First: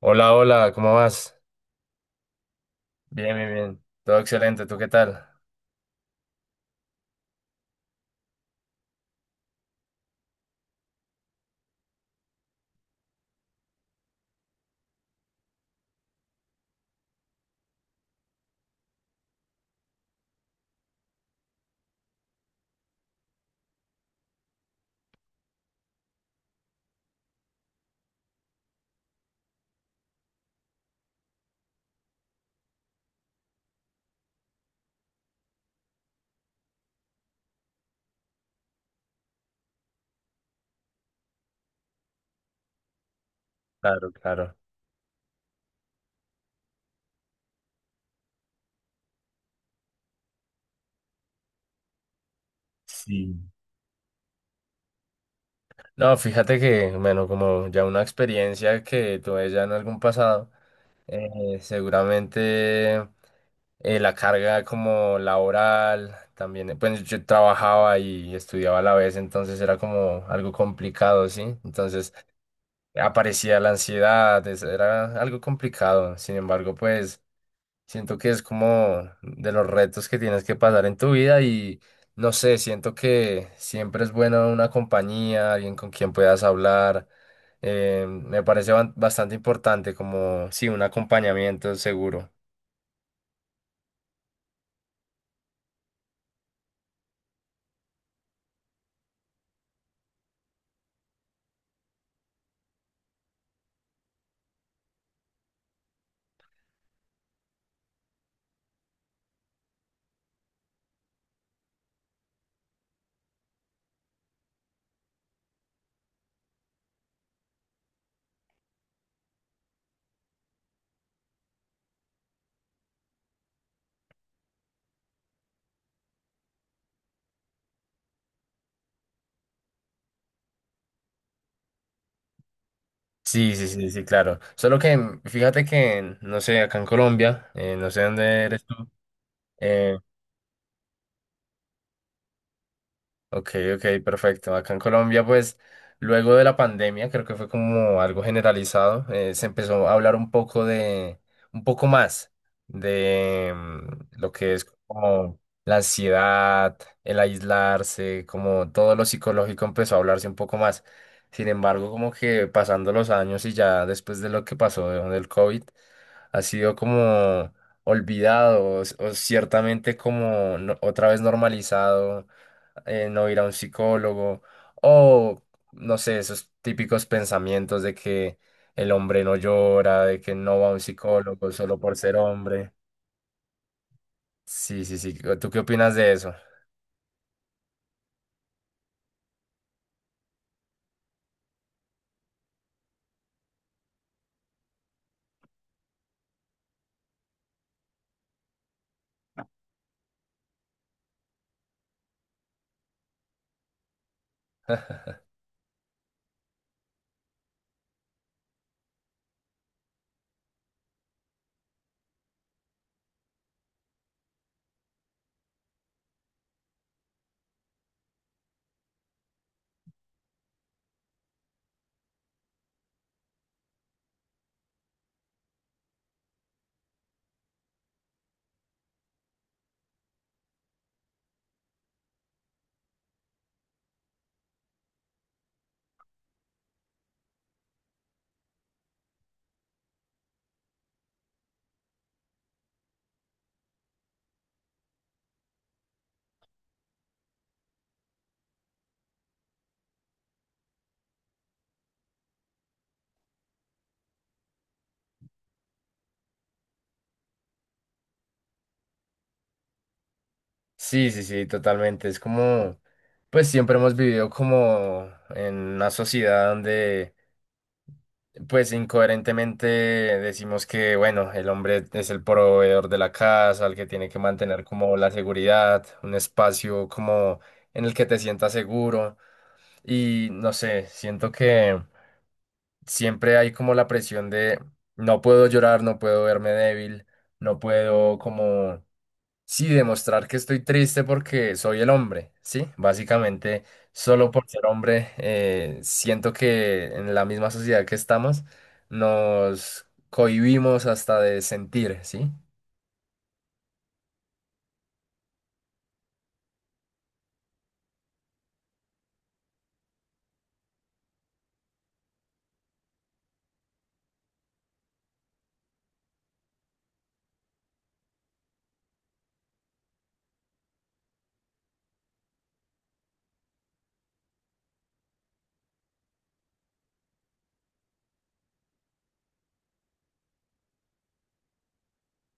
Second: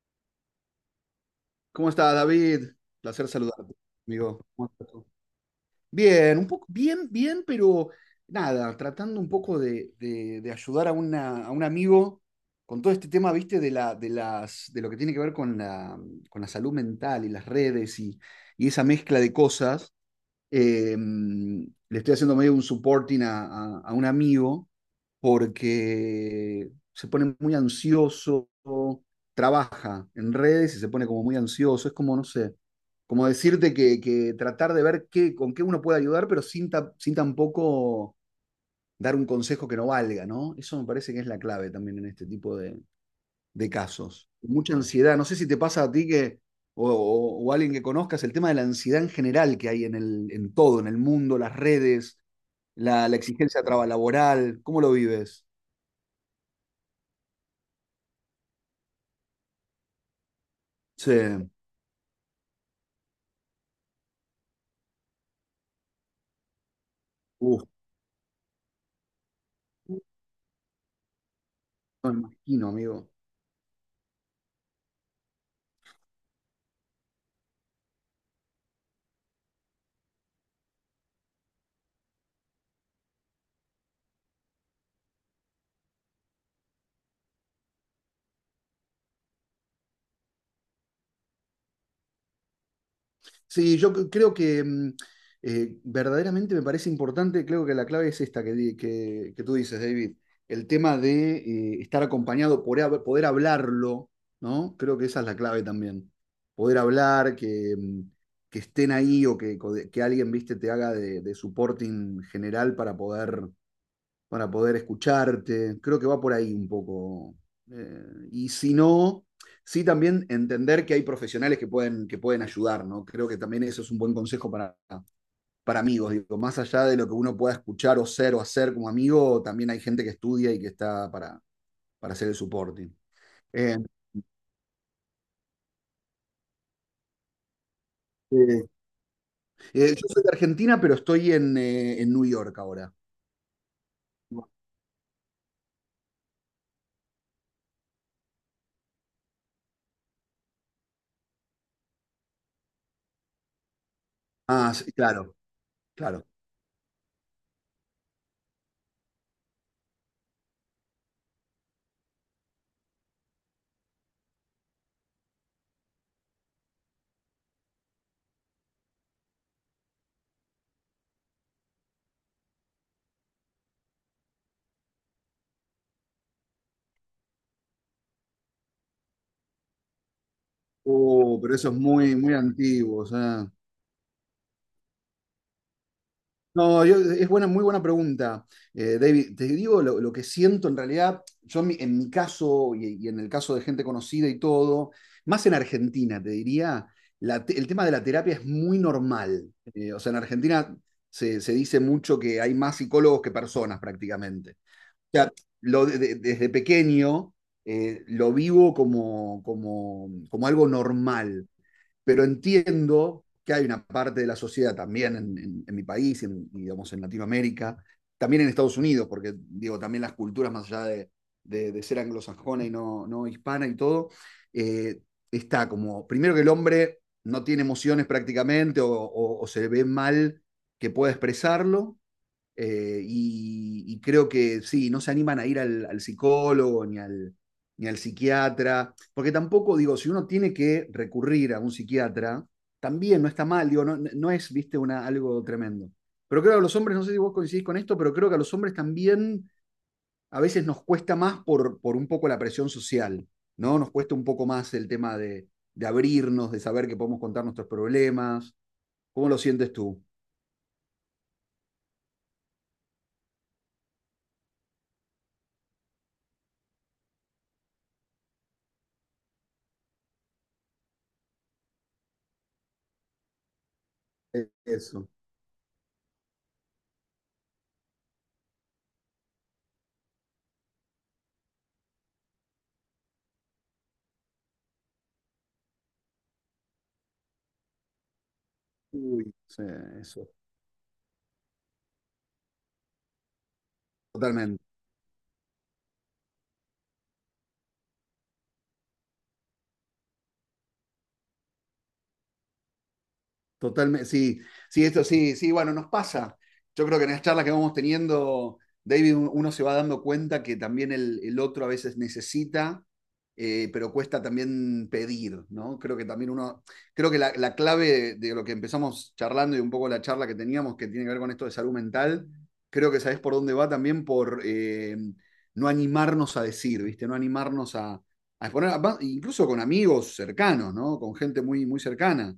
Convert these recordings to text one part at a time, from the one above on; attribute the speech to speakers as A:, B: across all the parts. A: Hola, hola, ¿cómo vas?
B: ¿Cómo está, David? Placer
A: Bien, bien,
B: saludarte,
A: bien. Todo
B: amigo.
A: excelente,
B: ¿Cómo
A: ¿tú qué
B: estás tú?
A: tal?
B: Bien, un poco, bien, bien, pero nada, tratando un poco de ayudar a, a un amigo con todo este tema, viste, de lo que tiene que ver con con la salud mental y las redes y esa mezcla de cosas. Le estoy haciendo medio un supporting a un amigo porque se pone muy ansioso, trabaja en redes y se pone como muy ansioso. Es como, no sé, como decirte que tratar de ver qué, con qué uno puede ayudar, pero sin tampoco dar un consejo que no valga, ¿no? Eso me parece que es la clave también en este tipo de
A: Claro,
B: casos,
A: claro.
B: mucha ansiedad. No sé si te pasa a ti que, o a alguien que conozcas, el tema de la ansiedad en general que hay en todo, en el mundo, las redes, la
A: Sí.
B: exigencia laboral, ¿cómo lo vives?
A: No, fíjate que, bueno, como ya una experiencia que tuve ya en algún pasado,
B: Sí.
A: seguramente la carga como laboral, también, pues yo
B: Uf,
A: trabajaba y estudiaba a la vez, entonces era como algo complicado, ¿sí?
B: no
A: Entonces
B: me imagino, amigo.
A: aparecía la ansiedad, era algo complicado, sin embargo, pues... Siento que es como de los retos que tienes que pasar en tu vida y no sé, siento que siempre es bueno una compañía, alguien con quien puedas hablar. Me parece bastante importante como, sí, un acompañamiento seguro.
B: Sí, yo creo que verdaderamente me parece importante. Creo que la clave es esta que tú dices, David, el tema de estar acompañado, poder hablarlo, ¿no? Creo que esa es la clave también. Poder hablar, que estén ahí o que alguien, viste, te haga de supporting general para poder escucharte. Creo que va por ahí un poco. Eh, y si no, sí también entender que hay profesionales que pueden ayudar, ¿no? Creo que también eso es un buen consejo para amigos. Digo, más allá de lo que uno pueda escuchar o ser o hacer como amigo, también hay gente que estudia y que está para hacer el supporting.
A: Sí, sí,
B: Eh,
A: sí, sí, claro. Solo que mm, fíjate que, no sé, acá en Colombia, no sé dónde eres
B: eh,
A: tú, eh,
B: yo soy de Argentina, pero estoy en New York ahora.
A: ok, ok, perfecto. Acá en Colombia, pues, luego de la pandemia, creo que fue como algo generalizado, se empezó a hablar un poco de, un poco más de mm, lo que es
B: Ah, sí, claro,
A: como la
B: claro.
A: ansiedad, el aislarse, como todo lo psicológico empezó a hablarse un poco más. Sin embargo, como que pasando los años y ya después de lo que pasó del COVID, ha sido como olvidado o ciertamente como otra vez normalizado no ir a un psicólogo o, no sé, esos típicos pensamientos de que el hombre no llora, de que no va a un
B: Oh,
A: psicólogo
B: pero eso es
A: solo por
B: muy,
A: ser
B: muy
A: hombre.
B: antiguo. O sea.
A: Sí, sí, sí. ¿Tú qué opinas de eso?
B: No, es buena, muy buena pregunta, David. Te digo lo que siento en realidad, yo en en mi caso y en el caso de gente conocida y todo, más en Argentina, te diría, el tema de la terapia es muy normal. O sea, en Argentina se dice mucho que hay más psicólogos que personas prácticamente. O sea, desde pequeño, lo vivo como, como algo normal, pero entiendo que hay una parte de la sociedad también en mi país, en, digamos, en Latinoamérica, también en Estados Unidos, porque digo, también las culturas más allá de, de ser anglosajona y no, no hispana y todo, eh, está como, primero que el hombre no tiene emociones prácticamente o se ve mal que pueda expresarlo, y creo que sí, no se animan a ir al, al psicólogo ni al, ni al psiquiatra, porque tampoco digo, si uno tiene que recurrir a un psiquiatra, también no está mal, digo, no es, viste, una, algo tremendo. Pero creo que a los hombres, no sé si vos coincidís con esto, pero creo que a los hombres también a veces nos cuesta más por un poco la presión social, ¿no? Nos cuesta un poco más el tema de abrirnos, de saber que podemos contar nuestros problemas. ¿Cómo lo sientes tú?
A: Sí, sí, sí, totalmente. Es como, pues siempre hemos vivido como en una sociedad donde, pues incoherentemente decimos que, bueno, el hombre es el proveedor de la casa, el que tiene que mantener como
B: Eso.
A: la seguridad, un espacio como en el que te sientas seguro. Y no sé, siento que siempre hay como la presión de no puedo llorar, no puedo verme débil, no puedo como,
B: Uy, sí,
A: sí, demostrar
B: eso.
A: que estoy triste porque soy el hombre, ¿sí? Básicamente, solo por
B: Totalmente.
A: ser hombre, siento que en la misma sociedad que estamos nos cohibimos hasta de sentir, ¿sí?
B: Totalmente, sí, sí, esto sí, sí, bueno, nos pasa. Yo creo que en las charlas que vamos teniendo, David, uno se va dando cuenta que también el otro a veces necesita, pero cuesta también pedir, ¿no? Creo que también uno, creo que la clave de lo que empezamos charlando y un poco la charla que teníamos que tiene que ver con esto de salud mental, creo que sabés por dónde va también por no animarnos a decir, ¿viste? No animarnos a exponer, incluso con amigos cercanos, ¿no? Con gente muy, muy cercana,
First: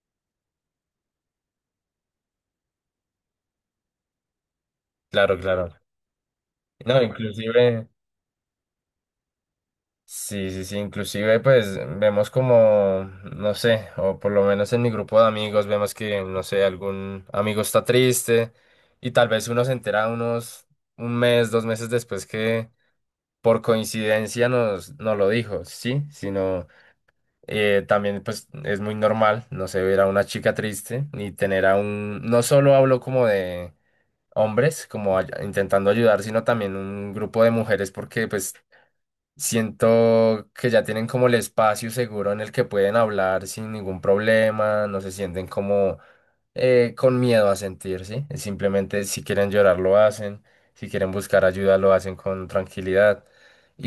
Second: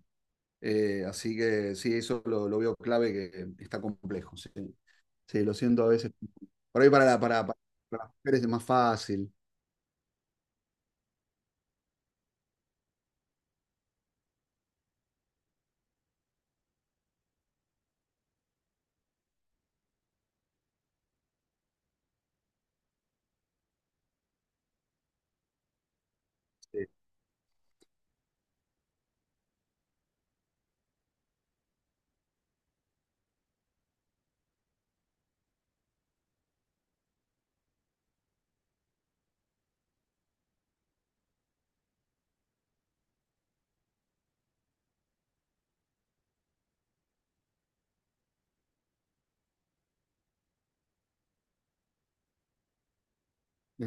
B: así que sí, eso lo veo clave, que está complejo. Sí.
A: Claro,
B: Sí, lo
A: claro.
B: siento a veces. Por ahí
A: No, inclusive...
B: para las mujeres es más fácil.
A: Sí, sí, sí, inclusive pues vemos como, no sé, o por lo menos en mi grupo de amigos vemos que, no sé, algún amigo está triste y tal vez uno se entera unos 1 mes, 2 meses después que por coincidencia nos lo dijo, sí, sino
B: Sí.
A: también pues es muy normal, no sé, ver a una chica triste y tener a un, no solo hablo como de hombres, como intentando ayudar, sino también un grupo de mujeres porque pues siento que ya tienen como el espacio seguro en el que pueden hablar sin ningún problema, no se sienten como con miedo a sentir, ¿sí? Simplemente si quieren llorar lo hacen, si quieren buscar ayuda lo hacen con tranquilidad.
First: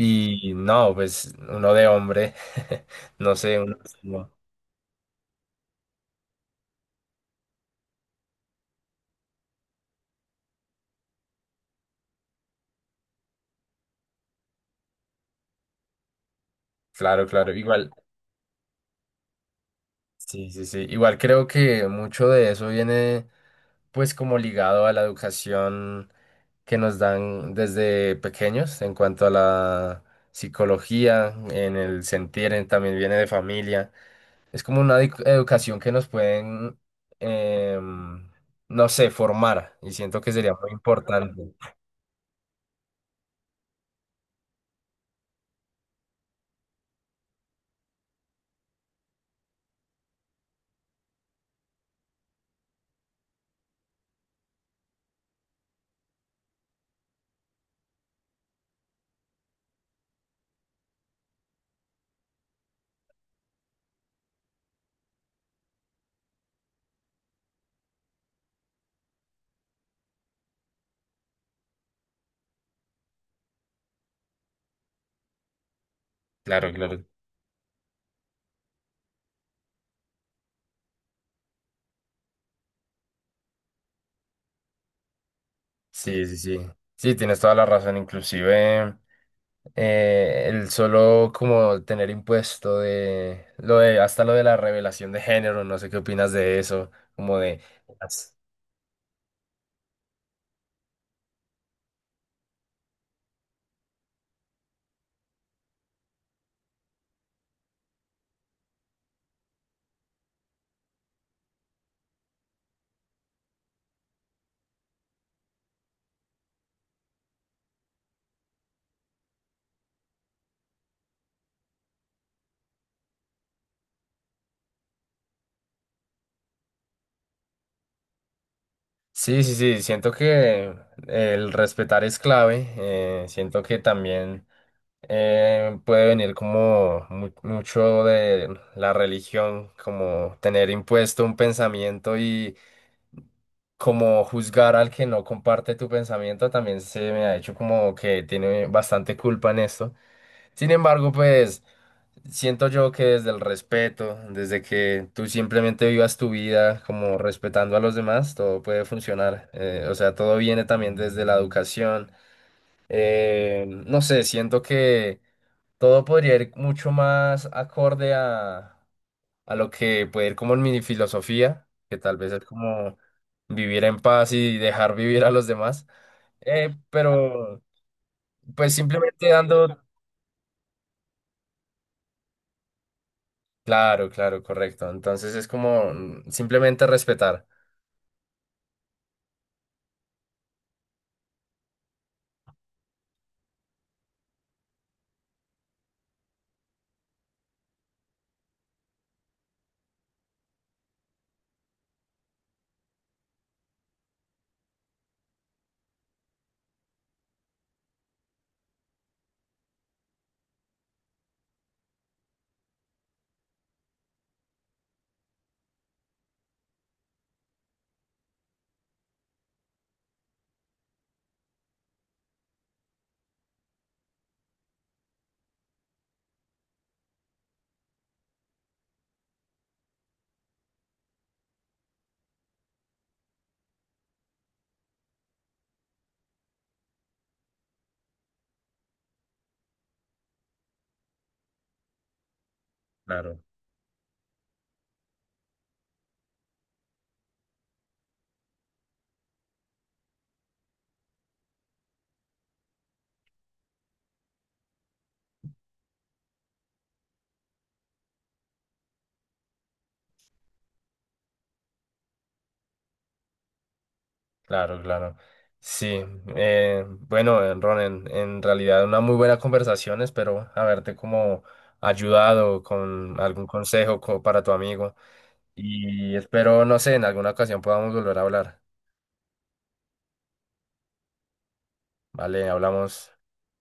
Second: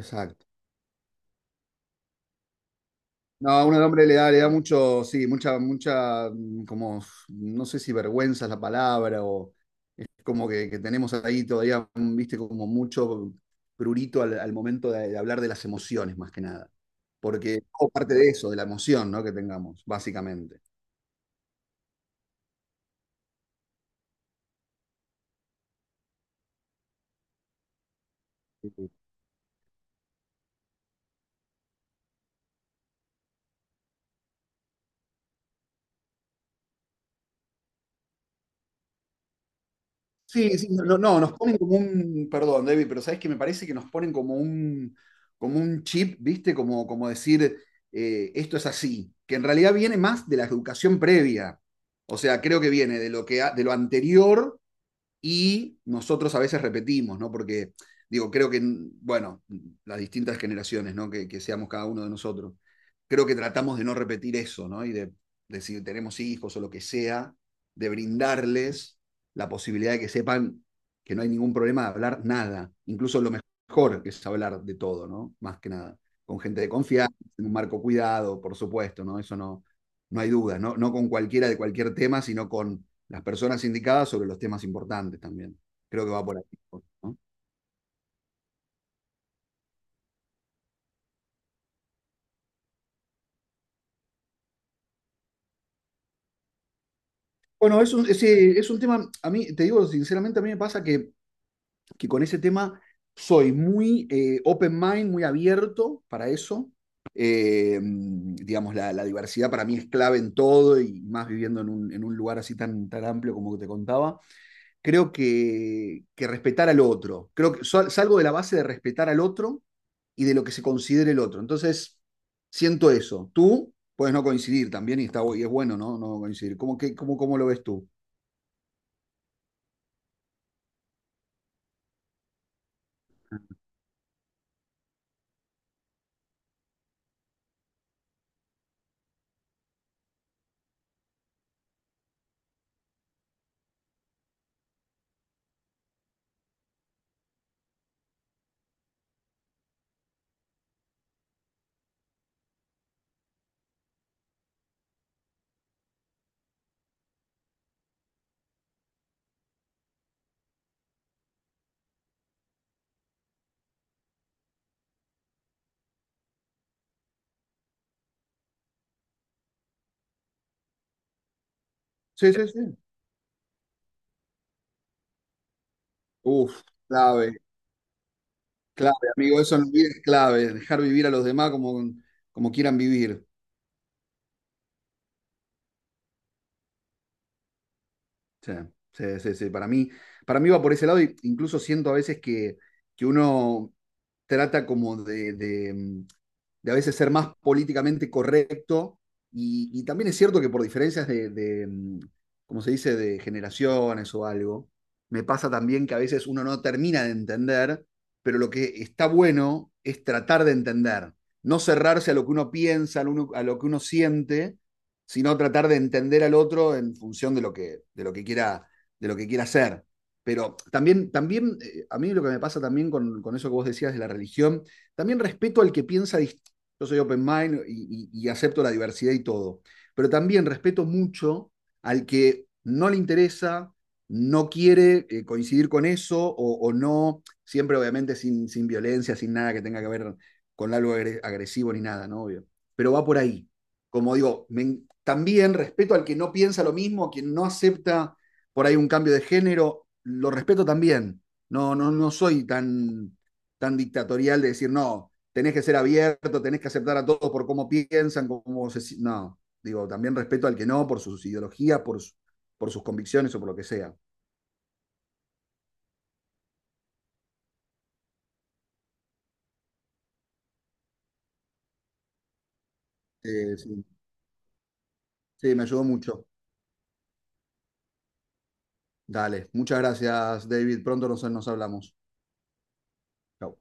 B: Exacto.
A: no, pues uno de hombre, no
B: No,
A: sé,
B: a un
A: uno,
B: hombre
A: no.
B: le da mucho, sí, mucha, mucha, como, no sé si vergüenza es la palabra, o es como que tenemos ahí todavía, viste, como mucho prurito al momento de hablar de las emociones, más que nada.
A: Claro, claro,
B: Porque es
A: igual,
B: parte de eso, de la emoción, ¿no? Que tengamos,
A: sí,
B: básicamente.
A: sí, sí, igual creo que mucho de eso viene pues como ligado a la educación que nos dan desde pequeños en cuanto a la psicología, en el sentir, también viene de familia. Es como una educación que nos pueden, em, no sé, formar y siento que sería
B: Sí, sí,
A: muy
B: no, no, nos
A: importante.
B: ponen como un, perdón, David, pero sabes que me parece que nos ponen como un chip, ¿viste? Como, como decir, esto es así, que en realidad viene más de la educación previa. O sea, creo que viene de lo que, de lo anterior y nosotros a veces repetimos, ¿no? Porque, digo, creo que, bueno, las distintas generaciones, ¿no? Que seamos cada uno de nosotros, creo que tratamos de no repetir eso, ¿no? Y de si tenemos hijos o lo que sea, de brindarles la posibilidad de que sepan que no hay ningún problema de hablar nada, incluso lo mejor que es hablar de todo, ¿no? Más que nada, con gente de
A: Claro, claro.
B: confianza, en un marco cuidado, por supuesto, ¿no? Eso no, no hay duda, ¿no? No con cualquiera de cualquier tema, sino con las personas indicadas sobre los temas importantes también. Creo que
A: Sí,
B: va
A: sí,
B: por ahí,
A: sí. Sí,
B: ¿no?
A: tienes toda la razón. Inclusive el solo como tener impuesto de lo de hasta lo de la revelación de género, no sé qué opinas de eso, como de
B: Bueno, es un tema, a mí, te digo sinceramente, a mí me pasa que con ese tema soy muy open mind, muy abierto para eso. Digamos, diversidad para mí es clave en todo y más viviendo en un lugar así tan, tan amplio como que te contaba. Creo que respetar al otro. Creo salgo de la base de respetar al otro y de lo que se considere el otro. Entonces, siento eso. Tú puedes no coincidir también y, está, y es bueno, ¿no? No coincidir. ¿Cómo lo ves tú?
A: sí, sí, sí, siento que el respetar es clave, siento que también puede venir como mucho de la religión, como tener impuesto un pensamiento y como juzgar al que no comparte tu pensamiento, también se me ha hecho como que tiene bastante culpa en esto. Sin embargo, pues siento yo que desde el respeto, desde que tú simplemente vivas tu vida como respetando a los demás, todo puede funcionar. O sea, todo viene también desde la educación. No sé, siento que todo podría ir mucho más acorde a lo que puede ir como en mi filosofía, que tal vez
B: Sí,
A: es
B: sí, sí.
A: como vivir en paz y dejar vivir a los demás.
B: Uf, clave,
A: Pero pues
B: clave,
A: simplemente
B: amigo. Eso no
A: dando
B: es clave. Dejar vivir a los demás como, como quieran vivir.
A: claro, claro, correcto. Entonces es como mm, simplemente respetar.
B: Sí, sí, sí, sí. Para mí va por ese lado. E incluso siento a veces que uno trata como de a veces ser más políticamente correcto. Y también es cierto que por diferencias de, como se dice, de generaciones o algo, me pasa también que a veces uno no termina de entender, pero lo que está bueno es tratar de entender, no cerrarse a lo que uno piensa, a lo que uno siente, sino tratar de entender al otro en función de lo que quiera de lo que quiera hacer. Pero también, también a mí lo que me pasa también eso que vos decías de la religión, también respeto al que piensa di yo soy open mind y, y acepto la diversidad y todo. Pero también respeto mucho al que no le interesa, no quiere coincidir con eso o no, siempre obviamente sin violencia, sin nada que tenga que ver con algo agresivo ni nada, ¿no? Obvio. Pero va por
A: Claro,
B: ahí. Como digo, me, también respeto al que no piensa lo mismo, a quien no acepta por ahí un cambio de género, lo respeto también. No, no, no soy tan, tan dictatorial de decir, no, tenés que ser abierto, tenés que aceptar a todos por cómo piensan, cómo se... si-, No, digo, también respeto al que no, por sus ideologías, su, por sus convicciones o por lo que sea.
A: claro, claro. Sí, bueno, Ron, en realidad una muy buena conversación. Espero haberte como ayudado con algún
B: Sí,
A: consejo para tu amigo.
B: sí, me ayudó
A: Y
B: mucho.
A: espero, no sé, en alguna ocasión podamos volver a hablar.
B: Dale, muchas gracias, David, pronto nos, nos hablamos.
A: Vale, hablamos.
B: Chao.